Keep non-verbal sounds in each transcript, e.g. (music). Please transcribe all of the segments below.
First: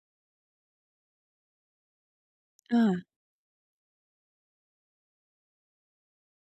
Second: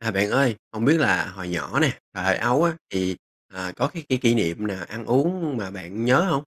À, bạn ơi, hông biết là hồi nhỏ nè, thời thơ ấu á À. thì, ờ, có cái cái kỷ niệm nào ăn uống mà bạn nhớ hông?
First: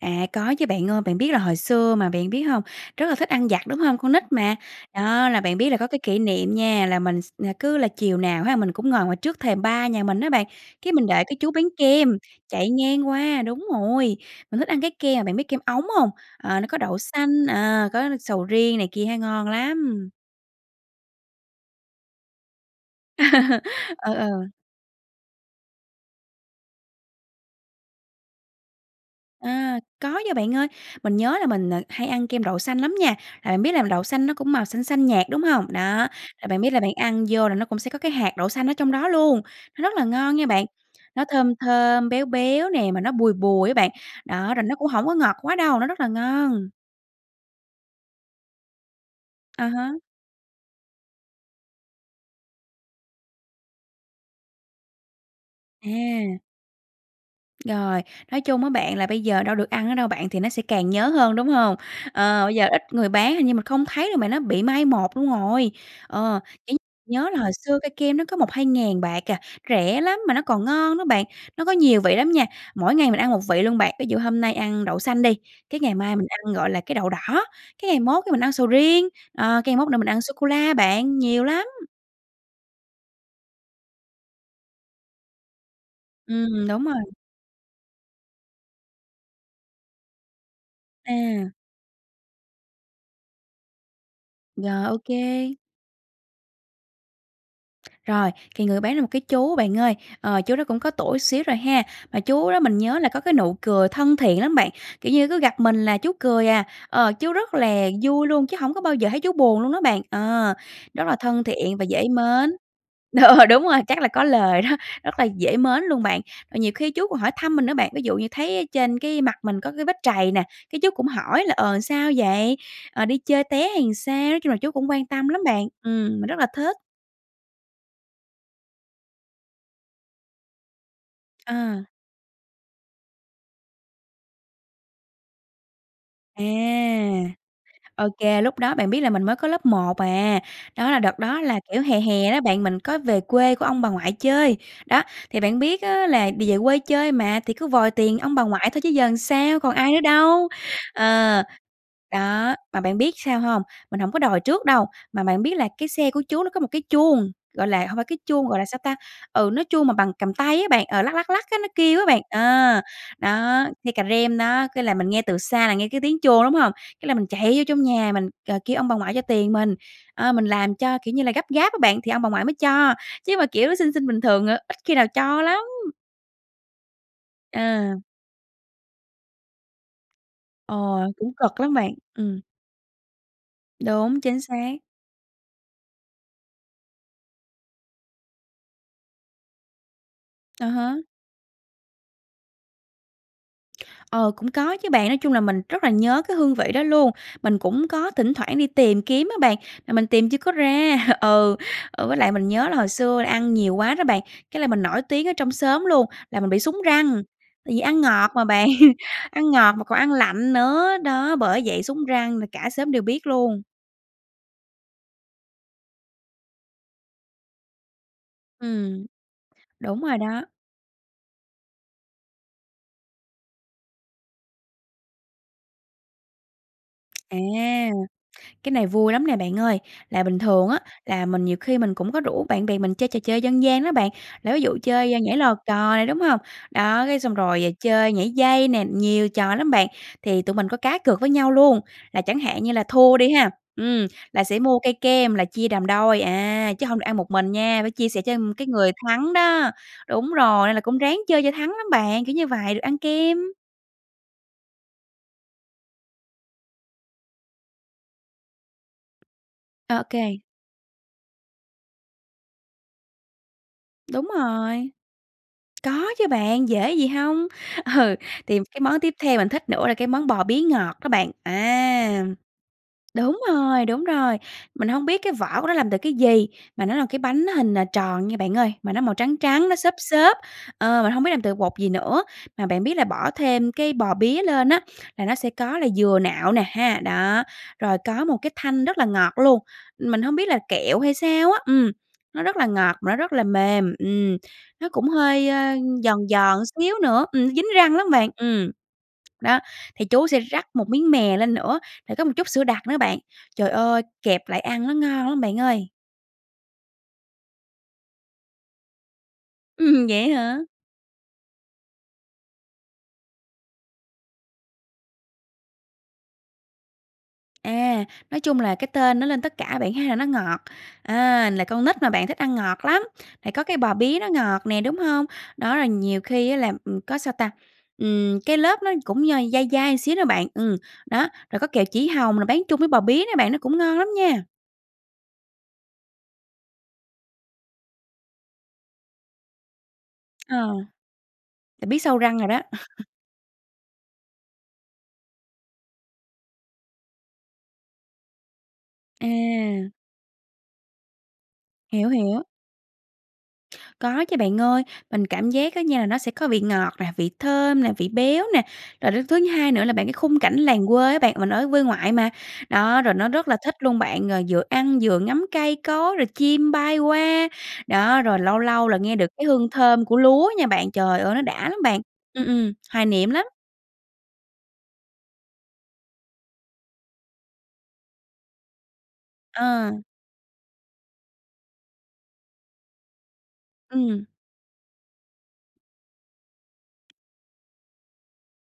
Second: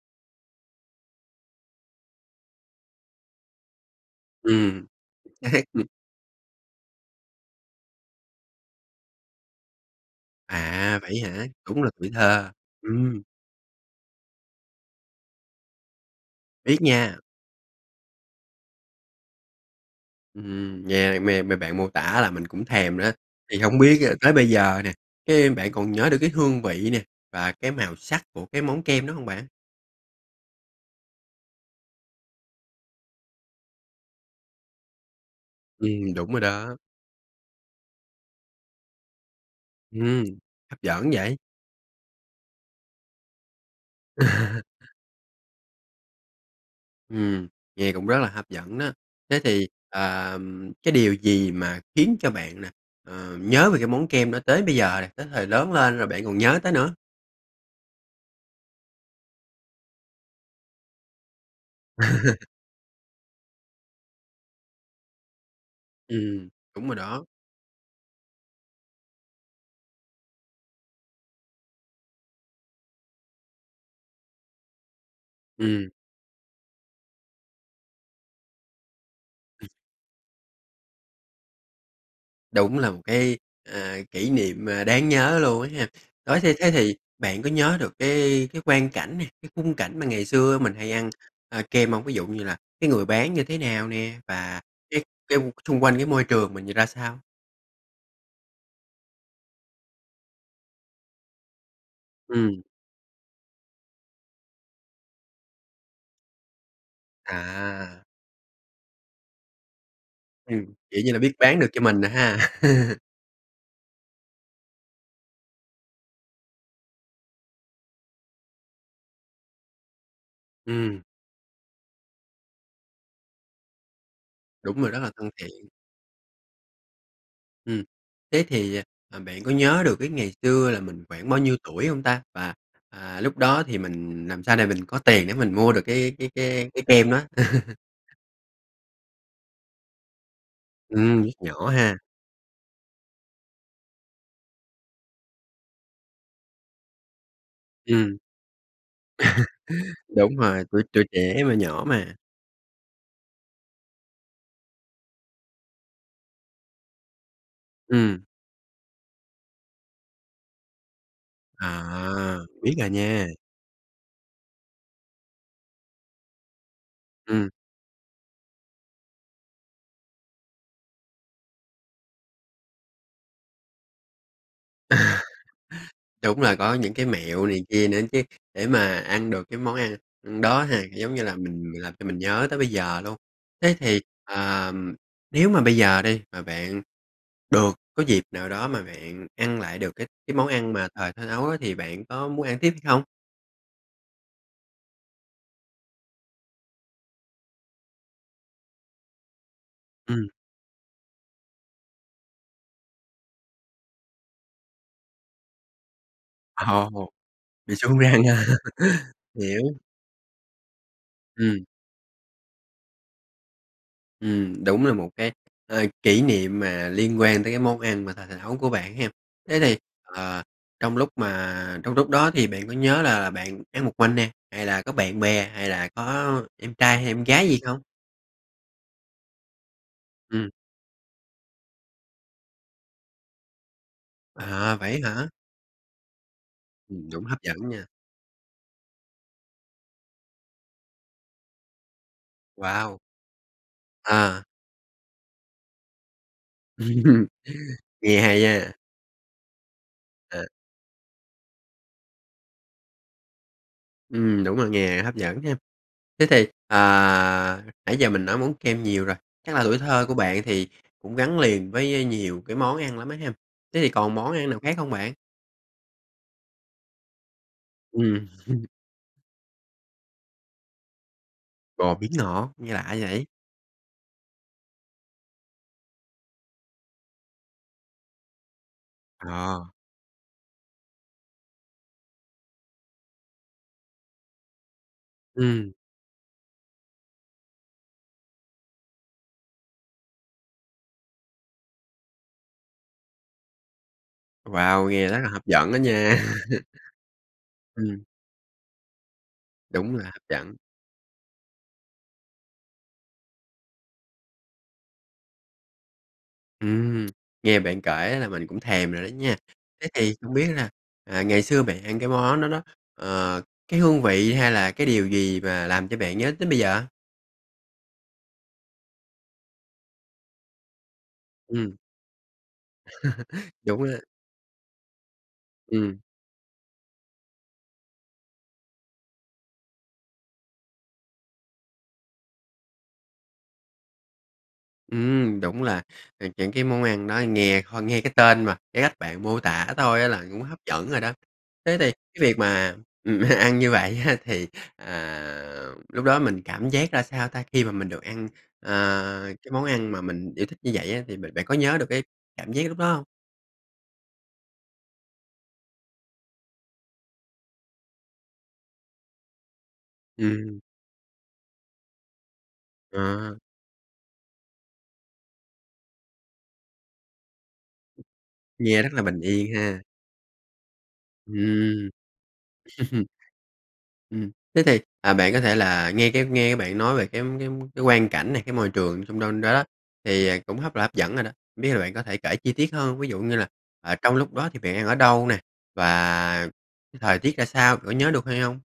À, có chứ bạn ơi, bạn biết là hồi xưa mà, bạn biết hông? Rất là thích ăn vặt đúng hông? Con nít mà. Ừm, Đó là bạn (laughs) biết là có ừm. cái kỷ niệm nha, là mình x cứ là chiều nào ha mình cũng ngồi ngoài trước thềm ba nhà mình á bạn, cái À, mình vậy đợi á cái hả? chú bán Đúng là tuổi kem, thơ, chạy ngang ừm. qua đúng rồi. Mình thích ăn cái ke mà bạn biết kem ống hông? Ờ, nó có Biết đậu nha. xanh, ờ, có sầu riêng này kia ha, ngon lắm. Ừm, nghe mê mê bạn mô tả làm mình cũng thèm nữa, thì hông (laughs) biết Ờ, á tới ờ. bây giờ nè, cái bạn còn nhớ được cái hương vị nè và cái màu sắc của cái món kem đó hông bạn? À, có nha bạn ơi. Mình nhớ là mình, ờ, hay ăn kem đậu xanh lắm nha, là bạn biết là đậu xanh nó cũng màu xanh xanh nhạt, đúng hông? Đó, Ừm, đúng rồi là bạn biết đó. là bạn ăn vô là nó cũng sẽ có cái hạt đậu xanh ở trong đó luôn. Nó rất là Ừm. ngon nha bạn. Hấp dẫn Nó vậy. thơm thơm, béo béo nè, mà nó bùi bùi á bạn. Đó, rồi (laughs) nó cũng hổng có ngọt quá đâu, nó rất là ngon. Ừm, nghe cũng rất là hấp dẫn đó. Thế À thì, há. ờ, ừm, cái điều gì mà khiến cho bạn nè, ờ, nhớ về cái món kem đó tới bây giờ này, tới thời lớn lên rồi bạn còn À. nhớ tới nữa? Rồi, nói chung á bạn, là bây giờ đâu được ăn nữa đâu bạn, thì nó sẽ càng nhớ hơn, đúng hông? Ờ, (laughs) bây giờ ít người bán, hình như mình không thấy, mà nó bị mai một luôn rồi. Ờ, Ừm, chỉ đúng rồi đó. nhớ là hồi xưa cây kem nó có 1.000, 2.000 bạc à, rẻ lắm mà nó còn ngon đó bạn. Nó có nhiều vị lắm nha. Mỗi ngày mình ăn một vị luôn bạn, ví dụ hôm nay ăn đậu xanh đi, cái Ừm. ngày mai mình ăn, gọi là, cái đậu đỏ, cái ngày mốt cái mình ăn sầu riêng, ờ, cái ngày mốt là mình ăn sô cô la bạn, nhiều lắm. Đúng là một cái, ờ, kỷ niệm, ờ, đáng nhớ luôn á ha. Đó thê Ừm, thế đúng thì rồi. bạn có nhớ được cái cái quang cảnh nè, cái khung cảnh mà ngày xưa mình hay ăn, À. ơ, kem hông? Ví dụ như là cái người bán như thế nào nè và Rồi, ô cái cái u kê. xung quanh cái môi trường mình nhì ra sao? Rồi, thì người bán là một cái chú bạn ơi, ờ, chú đó cũng có tuổi xíu rồi ha. Mà chú Ừm. đó mình nhớ là có cái nụ cười thân thiện lắm bạn. Kiểu như, cứ gặp mình là chú cười à. Ờ, chú rất là À. vui luôn, chứ hổng có bao giờ thấy chú buồn luôn đó bạn. Ờ, Ừ, kiểu rất như là là, biết thân bán được thiện cho và mình dễ này ha. mến (laughs) (laughs) đúng rồi, chắc là có lời đó, rất là dễ mến luôn bạn. Ờ, nhiều khi chú còn hỏi thăm mình nữa bạn, ví dụ như thấy ở trên cái mặt mình có cái vết trầy nè, cái chú Ừm. cũng hỏi là "Ờ, sao vậy? Ờ, đi chơi té hay làm sao?" nói chung là, chú Đúng cũng rồi, rất quan là tâm thân lắm thiện. bạn. Ừm, mình rất là thích. Ừm, thế thì, ờ, ờ, bạn có nhớ được cái ngày xưa là mình khoảng bao nhiêu tuổi À. hông ta? Và, à, lúc đó thì mình làm sao để mình có tiền để mình mua được cái cái À, cái cái kem đó. (laughs) ô kê. Lúc đó bạn biết là mình mới có lớp 1 à. Đó là đợt Ừm, lúc đó là, nhỏ kiểu, ha. hè hè đó bạn, mình có về quê của ông bà ngoại chơi. Đó, thì bạn biết á là vì về quê chơi mà, thì cứ vòi Ừm. tiền ông bà ngoại thôi chứ giờ sao, còn ai (laughs) nữa Đúng đâu. rồi, tuổi tuổi trẻ Ờ, mà, nhỏ mà. đó, mà bạn biết sao hông? Mình hổng có đòi trước đâu, mà bạn biết là cái xe của chú nó có một cái chuông, gọi là, hông phải cái Ừm. chuông gọi là sao ta? Ừ, nó chuông mà bằng cầm tay á bạn, ờ, lắc, lắc, lắc á, nó kêu á bạn. À, biết Ờ, rồi nha. đó, nghe cà rem đó, cái là mình nghe từ xa là nghe cái tiếng chuông, đúng hông? Cái là mình Ừm. chạy vô trong nhà mình, ờ, kêu ông bà ngoại cho tiền mình, ơ, mình làm cho kiểu như là gấp gáp á bạn, thì ông bà ngoại mới cho, chứ mà, kiểu, xin xin bình thường, ờ, ít khi nào cho lắm. (laughs) Đúng là có những cái mẹo này kia nữa À. chứ, để mà ăn được cái món ăn đó Ừ, ha, giống như cũng là, cực mình lắm làm bạn, cho mình ừm. nhớ tới bây giờ luôn. Thế thì, Đúng, chính ờ, xác. nếu mà bây giờ đi, mà bạn được có dịp nào đó mà bạn ăn lại được cái cái món À ăn mà há. thời thơ ấu á, thì bạn có muốn ăn tiếp hay không? Ờ, cũng có chứ bạn. Nói chung là mình rất là nhớ cái hương vị đó luôn. Mình cũng có thỉnh thoảng đi tìm kiếm á bạn, mà mình tìm Ừm. chưa có ra. (chuckles) Ừ, ờ, với lại mình nhớ là hồi xưa ăn nhiều quá đó bạn, cái là mình nổi tiếng ở trong xóm luôn, là mình bị sún Ồ, răng. Tại bị vì sún ăn răng ngọt ha. mà bạn, (chuckles) (laughs) ăn Hiểu. ngọt mà còn ăn lạnh nữa, đó, bởi Ừm. vậy sún răng là cả xóm đều biết luôn. Ừm, đúng là một cái, ờ, kỷ niệm mà liên quan tới cái món ăn mà thời thơ ấu của bạn Ừm, hén. Thế thì, đúng rồi ờ, đó. trong lúc mà trong lúc đó thì bạn có nhớ là bạn ăn một mình nè, hay là có bạn bè hay là có em trai, hay em À, gái gì không? cái này vui lắm nè bạn ơi. Là bình Ừm. thường á, là mình nhiều khi mình cũng có rủ bạn bè mình chơi trò chơi dân gian đó bạn. Là ví À, dụ vậy á chơi hả? nhảy lò cò này, đúng hông? Đó, Ừm, cái đúng, xong hấp dẫn rồi nha! chơi nhảy dây nè, nhiều trò lắm bạn. Thì tụi mình có cá cược với nhau luôn, là chẳng hạn như là Wow. thua đi ha? Ừm, À. là sẽ mua cây kem là chia làm đôi, à, chứ hông được ăn một (laughs) mình nha, phải chia Nghe sẻ cho hay cái ha. người thắng đó. Đúng Ờ. rồi, nên là cũng ráng chơi cho thắng lắm bạn, kiểu như vậy, được ăn kem. Ừm, đúng rồi nè, hấp dẫn ha. Thế thì, à, nãy giờ mình nói món kem nhiều rồi, chắc là tuổi Ô thơ của kê. bạn thì cũng gắn liền với nhiều cái món ăn lắm á ha? Thế thì còn Đúng món ăn nào khác không rồi. bạn? Có chứ bạn, dễ gì hông. Ừ, Ừm. thì (chuckles) cái món tiếp theo mình thích nữa là cái món bò bía ngọt đó bạn. Bò bía À, ngọt, nghe lạ vậy? đúng rồi, đúng rồi. Mình hông biết cái vỏ của nó làm từ cái gì, mà nó là cái bánh hình, ờ, tròn nha bạn ơi. Mà nó màu trắng trắng, Ờ. nó xốp xốp. Ờ, mình hông biết làm từ bột gì nữa. Mà bạn biết là bỏ thêm cái bò bía lên á, là nó sẽ Ừm. có là dừa nạo nè ha, đó, rồi có một cái thanh rất là ngọt luôn, mình hông biết là kẹo hay sao á. Ừm, nó rất là ngọt, mà nó rất là mềm, ừm, Wow! nó Nghe cũng rất là hấp hơi, ơ, dẫn đó nha! giòn giòn (laughs) xíu nữa, ừm, dính răng Ừm. lắm bạn, ừm. Đó, Đúng là thì hấp chú sẽ dẫn. rắc một miếng mè lên nữa, rồi có một chút sữa đặc nữa bạn. Trời ơi! Kẹp lại ăn nó ngon lắm bạn ơi. Ừm, nghe bạn kể á là mình cũng thèm rồi đó nha. Thế Ừm, thì vậy hông biết hả? là, à, ngày xưa bạn ăn cái món đó đó, ờ, cái hương vị hay là cái điều gì mà làm cho bạn nhớ tới bây giờ? À, nói chung là cái tên nói lên tất cả bạn há, là nó ngọt, à, là Ừm. con nít mà bạn, thích ăn ngọt lắm, thì (laughs) có cái Đúng đó. bò bía nó ngọt nè, đúng hông? Đó là Ừm. nhiều khi á là, ừm, có sao ta? Ừm, cái lớp nó cũng d dai dai một xíu đó bạn. Ừm, đó, rồi có kẹo chỉ hồng rồi bán chung với bò bía nữa bạn nó cũng ngon lắm nha! Ừm, đúng là những cái món ăn đó nghe ho nghe cái tên mà cái cách bạn mô tả thôi á là cũng Ờ. hấp dẫn rồi đó. Thế Là thì biết sâu cái việc răng rồi đó. mà, (laughs) ừm, ăn như vậy á, thì, à, lúc đó mình cảm giác ra sao ta? Khi mà mình được ăn, ờ, cái món À. ăn mà mình yêu thích như vậy á thì b bạn có nhớ được cái Hiểu, hiểu. cảm giác lúc đó hông? Có chứ bạn ơi. Mình cảm giác á nha là nó sẽ có vị ngọt nè, vị thơm nè, vị béo nè. Rồi đến thứ hai nữa là, bạn cái khung cảnh Ừm. làng quê á bạn, mình ở quê ngoại mà. Đó, rồi nó À. rất là thích luôn bạn, rồi vừa ăn vừa ngắm cây cối, rồi chim bay qua. Đó, rồi lâu Nghe lâu rất là là nghe bình được cái yên hương ha. thơm của lúa nha bạn. Trời ơi, nó đã lắm Ừm. bạn! Ừm, ừm, hoài (laughs) niệm lắm. Ừm, thế thì, à, bạn có thể là nghe cái nghe cái bạn nói về cái cái cái quang cảnh này, cái môi trường trong đon đó đó, À. thì, à, cũng hấp là hấp dẫn rồi đó, hông biết là bạn có thể kể chi tiết hơn, ví dụ như là, à, trong Ừm. lúc đó thì bạn đang ở đâu nè? Và thời tiết ra sao? Kiểu, nhớ được hay hông?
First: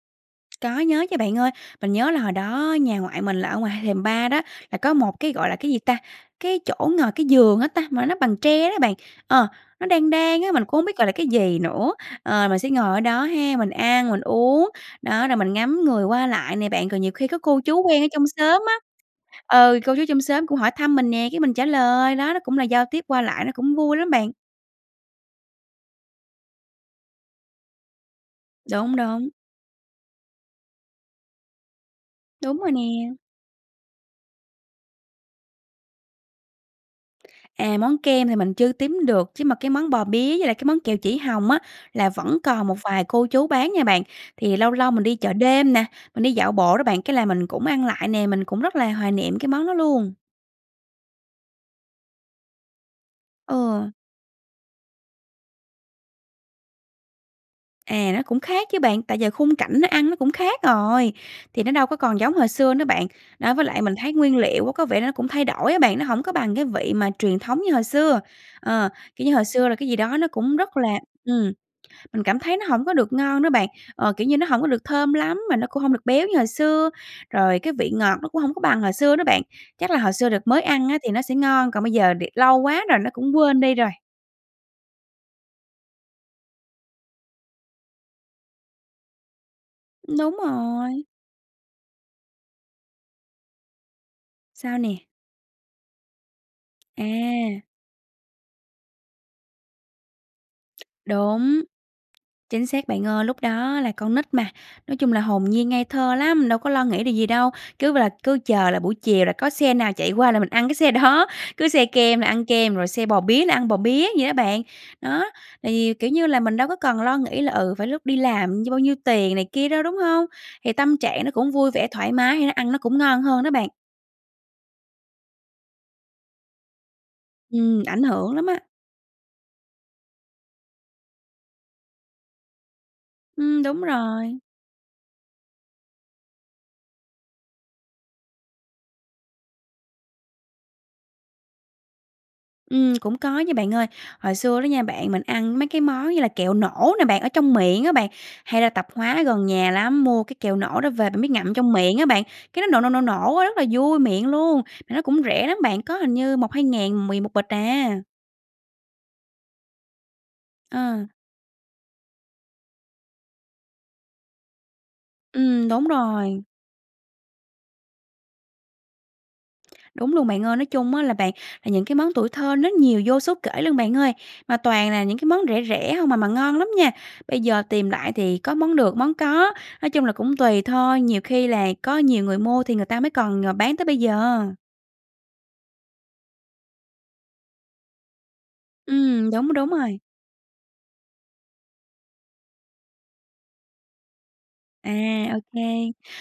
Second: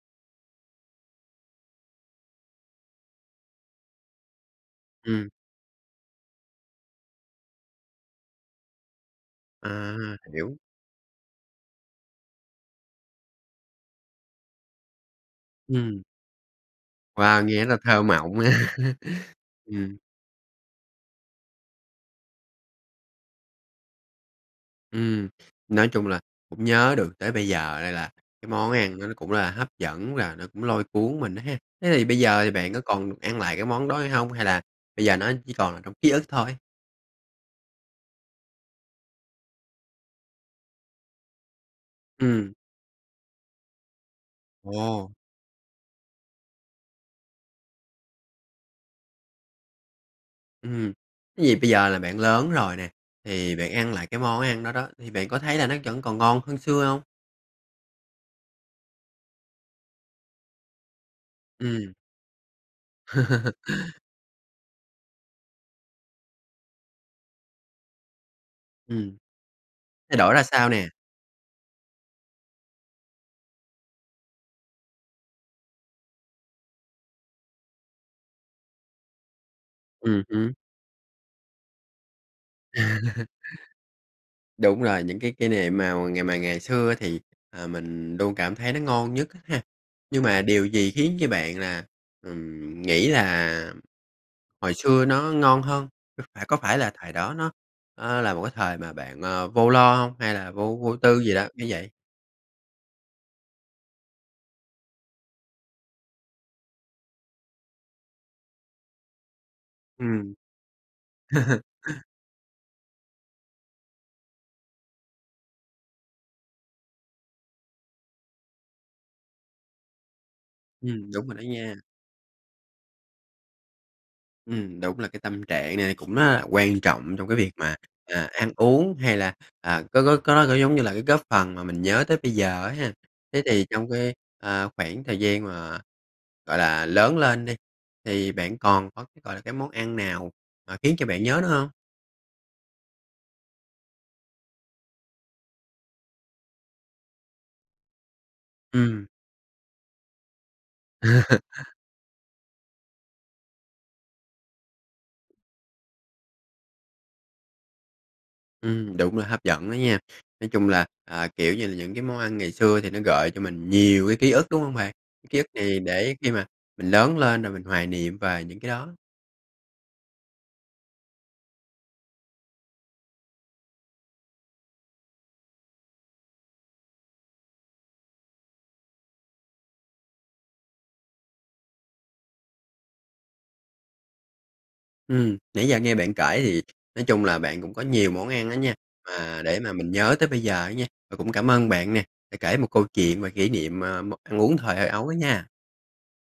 Có nhớ chứ bạn ơi! Mình nhớ là hồi đó nhà ngoại mình là ở ngoài hai thềm ba đó, là có một Ừm. cái gọi là cái gì ta? Cái chỗ ngồi, cái giường á ta, mà nó bằng tre đó bạn. Ờ, nó À, đan đan á, hiểu. mình cũng hông biết gọi là cái gì nữa. Ờ, mình sẽ ngồi ở đó ha, mình ăn, mình uống, đó, rồi mình ngắm Ừm. người qua lại nè bạn. Còn nhiều khi có Wow, cô nghe rất là chú quen thơ ở trong mộng á! xóm á ừ, cô Ừm. chú trong xóm cũng hỏi thăm mình nè, cái mình trả lời. Đó, nó cũng là giao tiếp qua lại, nó cũng vui lắm bạn. Ừm, nói chung là cũng nhớ được tới bây giờ đây, à, là cái món Đúng, ăn nó nó đúng. cũng là hấp dẫn và nó cũng lôi cuốn mình á ha! Thế thì bây giờ thì Đúng bạn rồi có nè. còn được ăn lại cái món đó hay hông? Hay là bây giờ nó chỉ còn là trong ký ức thôi? À, món kem thì mình chưa tím được chứ mà cái món bò bía với lại cái món kẹo chỉ hồng á là vẫn Ừm. còn một vài cô chú bán nha bạn. Thì lâu lâu mình Ồ! đi chợ đêm nè, mình đi dạo bộ đó bạn, cái là mình cũng ăn lại nè, mình cũng rất là hoài niệm cái món đó luôn. Ừm hưm, vì bây giờ là bạn lớn rồi nè, thì bạn Ừ. ăn lại cái món ăn đó đó, thì bạn có thấy là nó vẫn còn ngon hơn xưa hông? À, nó cũng khác chứ bạn. Tại giờ khung cảnh nó ăn nó cũng khác rồi, thì nó đâu Ừm. có còn giống hồi xưa nữa bạn. Đó, với lại mình (laughs) thấy nguyên liệu á, có vẻ nó cũng thay đổi á bạn, nó hổng có bằng cái vị mà truyền thống như hồi xưa. Ờ, Ừm. kiểu như hồi xưa là cái gì đó Thay nó đổi ra cũng sao rất là nè? ừm, mình cảm thấy nó hổng có được ngon đó bạn. Ờ, kiểu như nó hổng có được thơm lắm mà nó cũng hông được béo như hồi xưa, rồi cái vị ngọt nó cũng hổng có bằng hồi xưa đó bạn. Chắc là hồi Ừm xưa đợt hứm. mới ăn á thì nó sẽ ngon, còn bây giờ đề lâu quá rồi nó cũng quên đi rồi. (laughs) Đúng rồi, những cái kỷ niệm mào ngày mà ngày xưa thì, ờ, mình luôn cảm thấy nó ngon nhất á ha. Ừm. Nhưng Đúng mà điều gì rồi! khiến cho bạn là, ừm, nghĩ là hồi Sao xưa nè? nó ngon hơn? À, có phải là thời đó nó, À. ờ, là một cái thời mà bạn, ờ, vô lo hông? Hay là vô vô tư gì đó, Đúng. như vậy? Chính xác bạn ơi, lúc đó á là con nít mà, nói chung là hồn nhiên ngây thơ lắm, đâu có lo nghĩ điều gì đâu. Cứ b là cứ chờ là buổi chiều là có xe nào chạy qua Ừm. là mình ăn cái xe đó, cứ xe (laughs) kem là ăn kem, rồi xe bò bía là ăn bò bía vậy đó bạn. Đó, thì, kiểu như là, mình đâu có cần lo nghĩ là, ừ, phải lúc đi làm dư bao nhiêu tiền này kia đâu, đúng hông? Thì tâm Ừm, trạng đúng nó rồi đó cũng vui nha. vẻ, thoải mái thì nó ăn nó cũng ngon hơn đó bạn. Ừm, đúng là cái tâm trạng này cũng rất là quan trọng trong cái việc mà, Ừm, ảnh à, hưởng lắm ăn á. uống hay là, à, có có có có, giống như là, cái góp phần mà mình nhớ tới bây giờ á ha. Thế Ừm. thì Đúng trong cái, rồi. ờ, khoảng thời gian mà, gọi là, lớn lên đi thì bạn còn có cái, gọi là, cái món ăn nào mà khiến cho bạn nhớ nữa hông? Ừm, (smacks lips) cũng có nha bạn ơi. Hồi xưa đó nha bạn, mình ăn mấy cái món như là kẹo nổ nè bạn, ở trong miệng á bạn. Hay ra tạp Ừm. hóa gần nhà lắm, mua cái kẹo nổ đó về mới ngậm trong (laughs) miệng á bạn, cái nó nổ, nổ, nổ, nổ á, rất là vui miệng luôn, mà nó cũng rẻ lắm bạn, có hình như 1.000, 2.000 mười một bịch à. Ừm, đúng rồi, hấp dẫn đó nha. Nói chung là, À. ờ, kiểu như là, những cái món ăn ngày xưa thì nó gợi cho mình nhiều cái ký ức, đúng hông bạn? Ký ức Ừm, này đúng để khi rồi. mà mình lớn lên rồi mình hoài niệm về những cái đó. Đúng luôn bạn ơi. Nói chung á là bạn, những cái món tuổi thơ nó nhiều vô số kể luôn bạn ơi. Mà toàn là những cái món rẻ rẻ hông à mà ngon lắm nha. Bây giờ tìm lại thì có món được món có. Nói chung là, cũng tùy thôi, nhiều khi là có nhiều người mua thì người ta mới còn, ờ, bán tới bây giờ. Ừm. Nãy giờ nghe bạn kể thì, nói chung là, bạn cũng có nhiều món ăn á nha, Ừm, mà đúng, để đúng mà mình rồi. nhớ tới bây giờ ấy nha, và cũng cảm ơn bạn nè, đã kể một câu chuyện và kỉ niệm, ờ, m ăn uống thời thơ À, ấu á ô nha. kê.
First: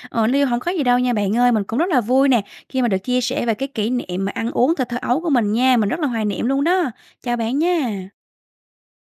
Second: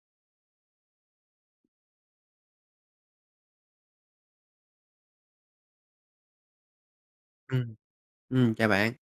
Ờ, niêu hổng có gì đâu nha bạn ơi. Mình cũng rất là vui nè, khi mà được chia sẻ về cái kỷ niệm mà ăn uống thời thơ ấu của mình nha. Mình rất là hoài niệm luôn đó. Chào bạn Ừm. nha. Ừm, chào bạn.